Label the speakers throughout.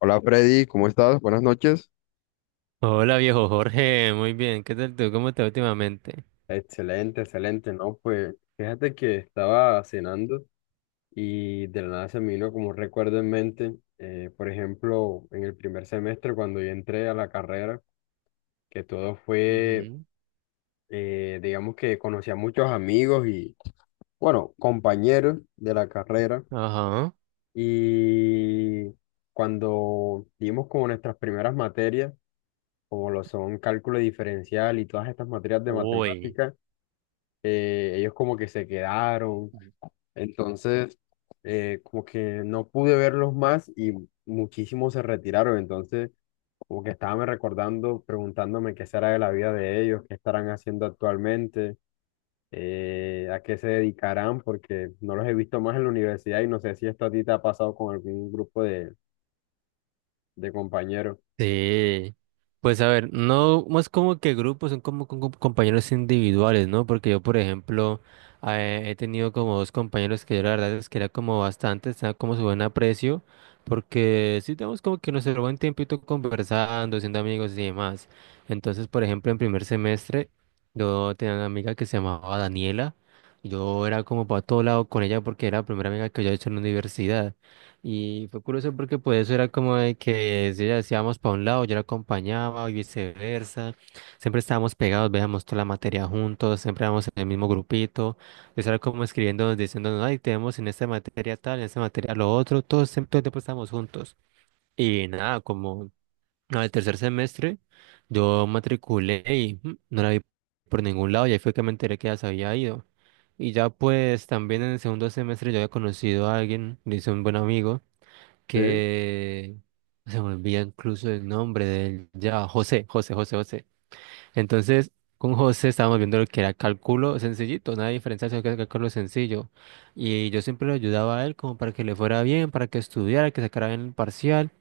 Speaker 1: Hola Freddy, ¿cómo estás? Buenas noches.
Speaker 2: Hola viejo Jorge, muy bien, ¿qué tal tú? ¿Cómo estás últimamente?
Speaker 1: Excelente, excelente, ¿no? Pues fíjate que estaba cenando y de la nada se me vino como un recuerdo en mente, por ejemplo, en el primer semestre cuando yo entré a la carrera, que todo fue,
Speaker 2: Ujú.
Speaker 1: digamos que conocí a muchos amigos y, bueno, compañeros de la carrera
Speaker 2: Ajá.
Speaker 1: y cuando dimos como nuestras primeras materias, como lo son cálculo diferencial y todas estas materias de
Speaker 2: Uy.
Speaker 1: matemáticas, ellos como que se quedaron, entonces como que no pude verlos más y muchísimos se retiraron, entonces como que estaba me recordando, preguntándome qué será de la vida de ellos, qué estarán haciendo actualmente, a qué se dedicarán, porque no los he visto más en la universidad y no sé si esto a ti te ha pasado con algún grupo de compañeros.
Speaker 2: Sí, pues a ver, no, no es como que grupos, son como, con compañeros individuales, ¿no? Porque yo, por ejemplo, he tenido como dos compañeros que yo la verdad es que era como bastante, estaba como su buen aprecio, porque sí tenemos como que nuestro buen tiempito conversando, siendo amigos y demás. Entonces, por ejemplo, en primer semestre, yo tenía una amiga que se llamaba Daniela, yo era como para todo lado con ella porque era la primera amiga que yo he hecho en la universidad. Y fue curioso porque pues eso era como de que si ella decía vamos para un lado, yo la acompañaba y viceversa. Siempre estábamos pegados, veíamos toda la materia juntos, siempre éramos en el mismo grupito. Eso era como escribiendo, diciéndonos, ay, tenemos en esta materia tal, en esta materia lo otro, todos siempre todo el tiempo estábamos juntos. Y nada, como al tercer semestre yo matriculé y no la vi por ningún lado y ahí fue que me enteré que ya se había ido. Y ya pues también en el segundo semestre yo había conocido a alguien, le hice un buen amigo
Speaker 1: Sí.
Speaker 2: que se me olvida incluso el nombre de él, ya, José, José, José, José. Entonces, con José estábamos viendo lo que era cálculo sencillito, nada de diferencia, sino que era cálculo sencillo. Y yo siempre lo ayudaba a él como para que le fuera bien, para que estudiara, que sacara bien el parcial,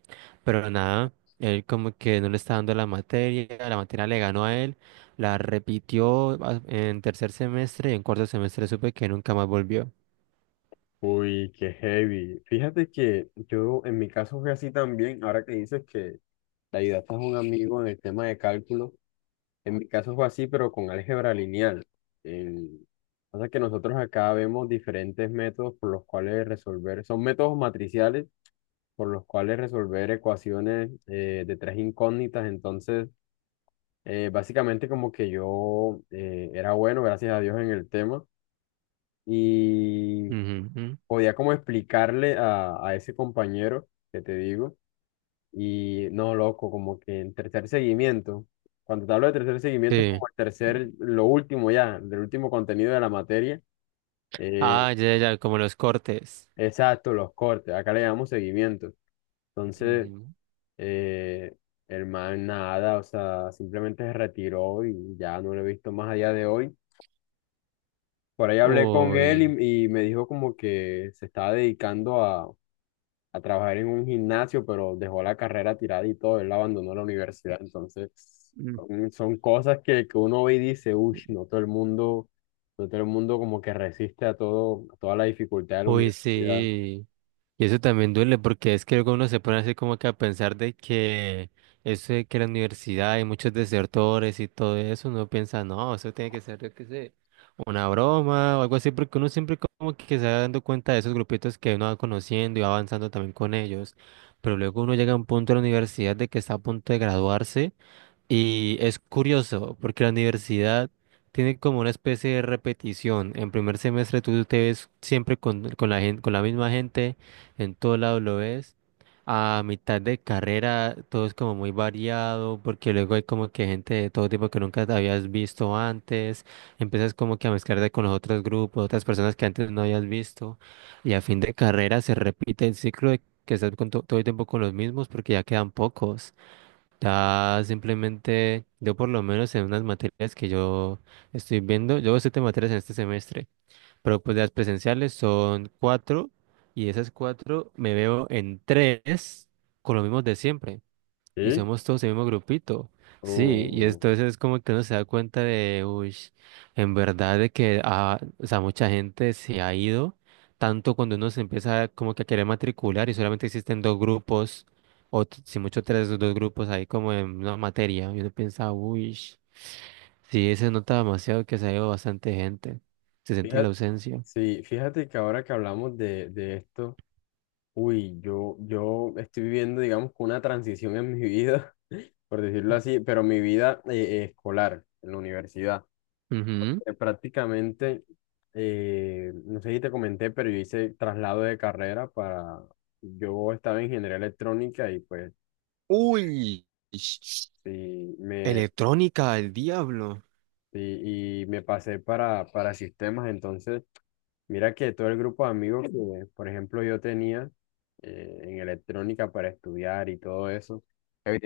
Speaker 2: pero nada, él como que no le estaba dando la materia le ganó a él, la repitió en tercer semestre y en cuarto semestre supe que nunca más volvió.
Speaker 1: Uy, qué heavy. Fíjate que yo en mi caso fue así también, ahora que dices que le ayudaste a un amigo en el tema de cálculo. En mi caso fue así, pero con álgebra lineal. El- Pasa que nosotros acá vemos diferentes métodos por los cuales resolver, son métodos matriciales por los cuales resolver ecuaciones de tres incógnitas. Entonces, básicamente como que yo era bueno, gracias a Dios, en el tema y
Speaker 2: Ujú, ujú.
Speaker 1: podía como explicarle a ese compañero que te digo. Y no, loco, como que el tercer seguimiento, cuando te hablo de tercer seguimiento es
Speaker 2: Sí.
Speaker 1: como el tercer, lo último ya, el último contenido de la materia, eh,
Speaker 2: Ah, ya, ya, ya, como los cortes.
Speaker 1: exacto, los cortes, acá le llamamos seguimiento. Entonces,
Speaker 2: Ujú.
Speaker 1: eh, el man nada, o sea, simplemente se retiró y ya no lo he visto más allá de hoy. Por ahí hablé con él
Speaker 2: Uy.
Speaker 1: y me dijo como que se estaba dedicando a trabajar en un gimnasio, pero dejó la carrera tirada y todo, él abandonó la universidad. Entonces,
Speaker 2: Mm.
Speaker 1: son, son cosas que uno ve y dice, uy, no todo el mundo, no todo el mundo como que resiste a todo, a toda la dificultad de la
Speaker 2: Uy,
Speaker 1: universidad.
Speaker 2: sí. Y eso también duele porque es que luego uno se pone así como que a pensar de que eso de que la universidad y muchos desertores y todo eso, uno piensa, no, eso tiene que ser, yo qué sé, una broma o algo así, porque uno siempre como que se va dando cuenta de esos grupitos que uno va conociendo y va avanzando también con ellos. Pero luego uno llega a un punto de la universidad de que está a punto de graduarse. Y es curioso porque la universidad tiene como una especie de repetición. En primer semestre tú te ves siempre con la gente, con la misma gente, en todo lado lo ves. A mitad de carrera todo es como muy variado porque luego hay como que gente de todo tipo que nunca te habías visto antes. Empiezas como que a mezclarte con los otros grupos, otras personas que antes no habías visto. Y a fin de carrera se repite el ciclo de que estás con todo el tiempo con los mismos porque ya quedan pocos. Ya simplemente, yo por lo menos en unas materias que yo estoy viendo, yo veo siete materias en este semestre, pero pues las presenciales son cuatro y esas cuatro me veo en tres con lo mismo de siempre. Y
Speaker 1: Sí.
Speaker 2: somos todos el mismo grupito. Sí, y
Speaker 1: Mm,
Speaker 2: entonces es como que uno se da cuenta de, uy, en verdad de que ah, o sea, mucha gente se ha ido, tanto cuando uno se empieza como que a querer matricular y solamente existen dos grupos, o si mucho tres, dos grupos ahí como en una materia. Y uno piensa, uy, sí, se nota demasiado que se ha ido bastante gente. Se siente la
Speaker 1: fíjate,
Speaker 2: ausencia.
Speaker 1: sí, fíjate que ahora que hablamos de esto, uy, yo estoy viviendo, digamos, que una transición en mi vida, por decirlo así, pero mi vida escolar, en la universidad.
Speaker 2: Ujú.
Speaker 1: Prácticamente, no sé si te comenté, pero yo hice traslado de carrera para, yo estaba en ingeniería electrónica y pues
Speaker 2: Uy, ish.
Speaker 1: sí, me,
Speaker 2: Electrónica, el diablo.
Speaker 1: y me pasé para sistemas. Entonces, mira que todo el grupo de amigos que, por ejemplo, yo tenía en electrónica para estudiar y todo eso,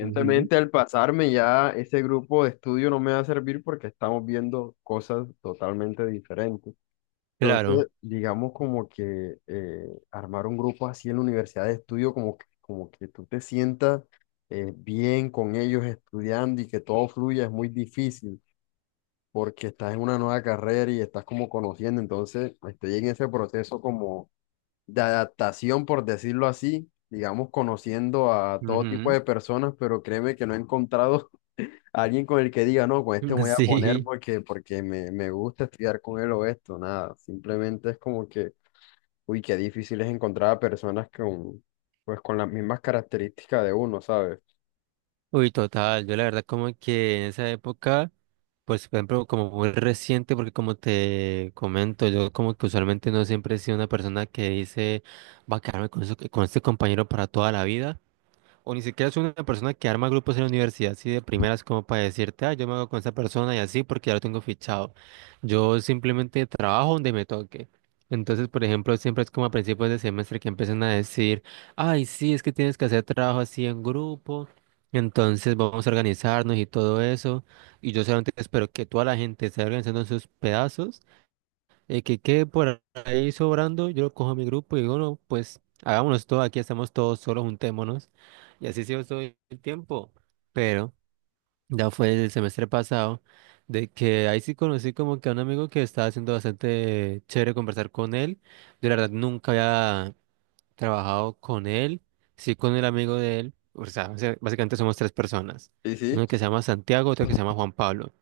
Speaker 2: Ujú.
Speaker 1: al pasarme ya ese grupo de estudio no me va a servir porque estamos viendo cosas totalmente diferentes.
Speaker 2: Claro.
Speaker 1: Entonces, digamos como que armar un grupo así en la universidad de estudio, como que tú te sientas bien con ellos estudiando y que todo fluya, es muy difícil porque estás en una nueva carrera y estás como conociendo, entonces estoy en ese proceso como de adaptación, por decirlo así, digamos, conociendo a todo tipo de personas, pero créeme que no he encontrado a alguien con el que diga, no, con este me voy a poner
Speaker 2: Sí,
Speaker 1: porque, porque me gusta estudiar con él o esto, nada, simplemente es como que uy, qué difícil es encontrar a personas con, pues, con las mismas características de uno, ¿sabes?
Speaker 2: uy, total. Yo la verdad como que en esa época, pues por ejemplo, como muy reciente, porque como te comento, yo como que usualmente no siempre he sido una persona que dice, va a quedarme con, con este compañero para toda la vida. O ni siquiera es una persona que arma grupos en la universidad, así de primeras como para decirte, ah, yo me hago con esa persona y así porque ya lo tengo fichado. Yo simplemente trabajo donde me toque. Entonces, por ejemplo, siempre es como a principios de semestre que empiezan a decir, ay, sí, es que tienes que hacer trabajo así en grupo. Entonces vamos a organizarnos y todo eso. Y yo solamente espero que toda la gente se esté organizando en sus pedazos, el que quede por ahí sobrando, yo lo cojo a mi grupo y digo, no, pues hagámonos todo, aquí estamos todos solos, juntémonos. Y así se hizo todo el tiempo. Pero ya fue el semestre pasado, de que ahí sí conocí como que a un amigo que estaba haciendo bastante chévere conversar con él. Yo la verdad nunca había trabajado con él, sí con el amigo de él. O sea, básicamente somos tres personas.
Speaker 1: Sí, sí.
Speaker 2: Uno que se llama Santiago, otro que se llama Juan Pablo.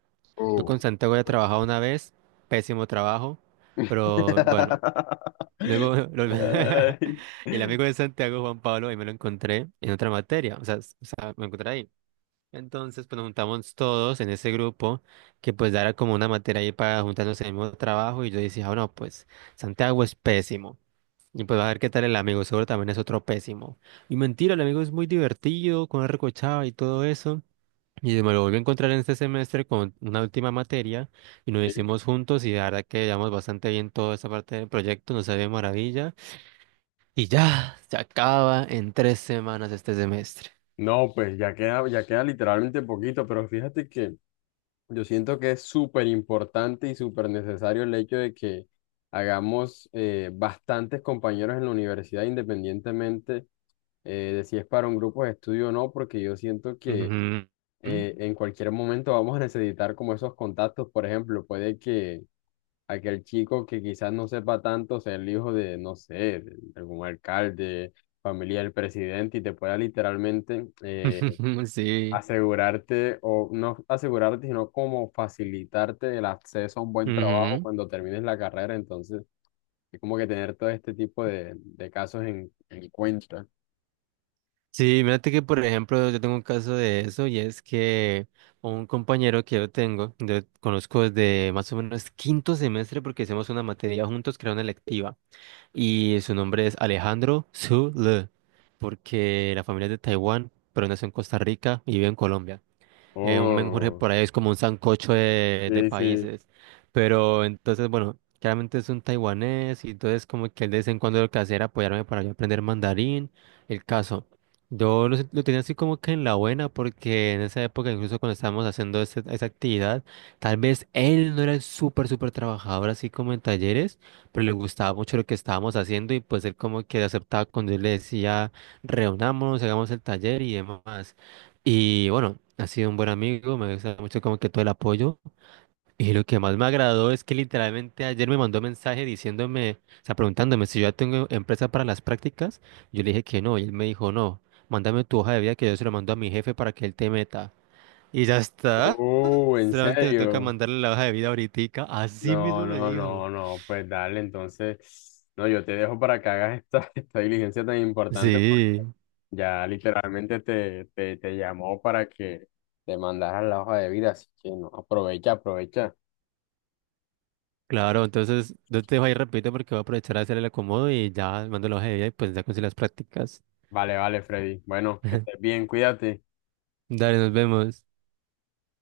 Speaker 2: Yo
Speaker 1: Uh,
Speaker 2: con Santiago ya he trabajado una vez, pésimo trabajo, pero bueno, luego
Speaker 1: ay.
Speaker 2: el amigo de Santiago, Juan Pablo, ahí me lo encontré en otra materia, o sea, o sea, me encontré ahí. Entonces, pues nos juntamos todos en ese grupo, que pues era como una materia ahí para juntarnos en el mismo trabajo, y yo decía, ah, no, pues Santiago es pésimo. Y pues va a ver qué tal el amigo, seguro también es otro pésimo. Y mentira, el amigo es muy divertido, con recochado y todo eso. Y me lo volví a encontrar en este semestre con una última materia y nos
Speaker 1: Sí.
Speaker 2: hicimos juntos y la verdad que llevamos bastante bien toda esa parte del proyecto, nos salió de maravilla y ya se acaba en tres semanas este semestre.
Speaker 1: No, pues ya queda literalmente poquito, pero fíjate que yo siento que es súper importante y súper necesario el hecho de que hagamos bastantes compañeros en la universidad, independientemente de si es para un grupo de estudio o no, porque yo siento que
Speaker 2: Ujú.
Speaker 1: en cualquier momento vamos a necesitar como esos contactos. Por ejemplo, puede que aquel chico que quizás no sepa tanto sea el hijo de, no sé, de algún alcalde, familia del presidente y te pueda literalmente
Speaker 2: Sí.
Speaker 1: asegurarte, o no asegurarte, sino como facilitarte el acceso a un buen trabajo
Speaker 2: Ujú.
Speaker 1: cuando termines la carrera. Entonces, es como que tener todo este tipo de casos en cuenta.
Speaker 2: Sí, mírate que por ejemplo yo tengo un caso de eso y es que un compañero que yo tengo, yo conozco desde más o menos quinto semestre porque hicimos una materia juntos que era una electiva. Y su nombre es Alejandro Zhu Le, porque la familia es de Taiwán, pero nació en Costa Rica y vive en Colombia, un menjurje
Speaker 1: Oh,
Speaker 2: por ahí es como un sancocho de
Speaker 1: sí, sí.
Speaker 2: países. Pero entonces, bueno, claramente es un taiwanés y entonces como que él de vez en cuando lo que hace era apoyarme para yo aprender mandarín. El caso, yo lo, lo tenía así como que en la buena porque en esa época, incluso cuando estábamos haciendo esa actividad, tal vez él no era el súper, súper trabajador así como en talleres, pero le gustaba mucho lo que estábamos haciendo y pues él como que aceptaba cuando él le decía, reunámonos, hagamos el taller y demás. Y bueno, ha sido un buen amigo, me gusta mucho como que todo el apoyo. Y lo que más me agradó es que literalmente ayer me mandó mensaje diciéndome, o sea, preguntándome si yo ya tengo empresa para las prácticas. Yo le dije que no, y él me dijo, no, mándame tu hoja de vida que yo se lo mando a mi jefe para que él te meta. Y ya está,
Speaker 1: Oh, en
Speaker 2: solamente me toca
Speaker 1: serio.
Speaker 2: mandarle la hoja de vida ahoritica, así mismo
Speaker 1: No,
Speaker 2: me
Speaker 1: no,
Speaker 2: dijo.
Speaker 1: no, no, pues dale, entonces, no, yo te dejo para que hagas esta, esta diligencia tan importante
Speaker 2: Sí,
Speaker 1: porque ya literalmente te, te, te llamó para que te mandaras la hoja de vida, así que no, aprovecha, aprovecha.
Speaker 2: claro, entonces no te dejo ahí, repito, porque voy a aprovechar a hacer el acomodo y ya mando la hoja de vida y pues ya conseguí las prácticas.
Speaker 1: Vale, vale, Freddy. Bueno, que estés bien, cuídate.
Speaker 2: Dale, nos vemos.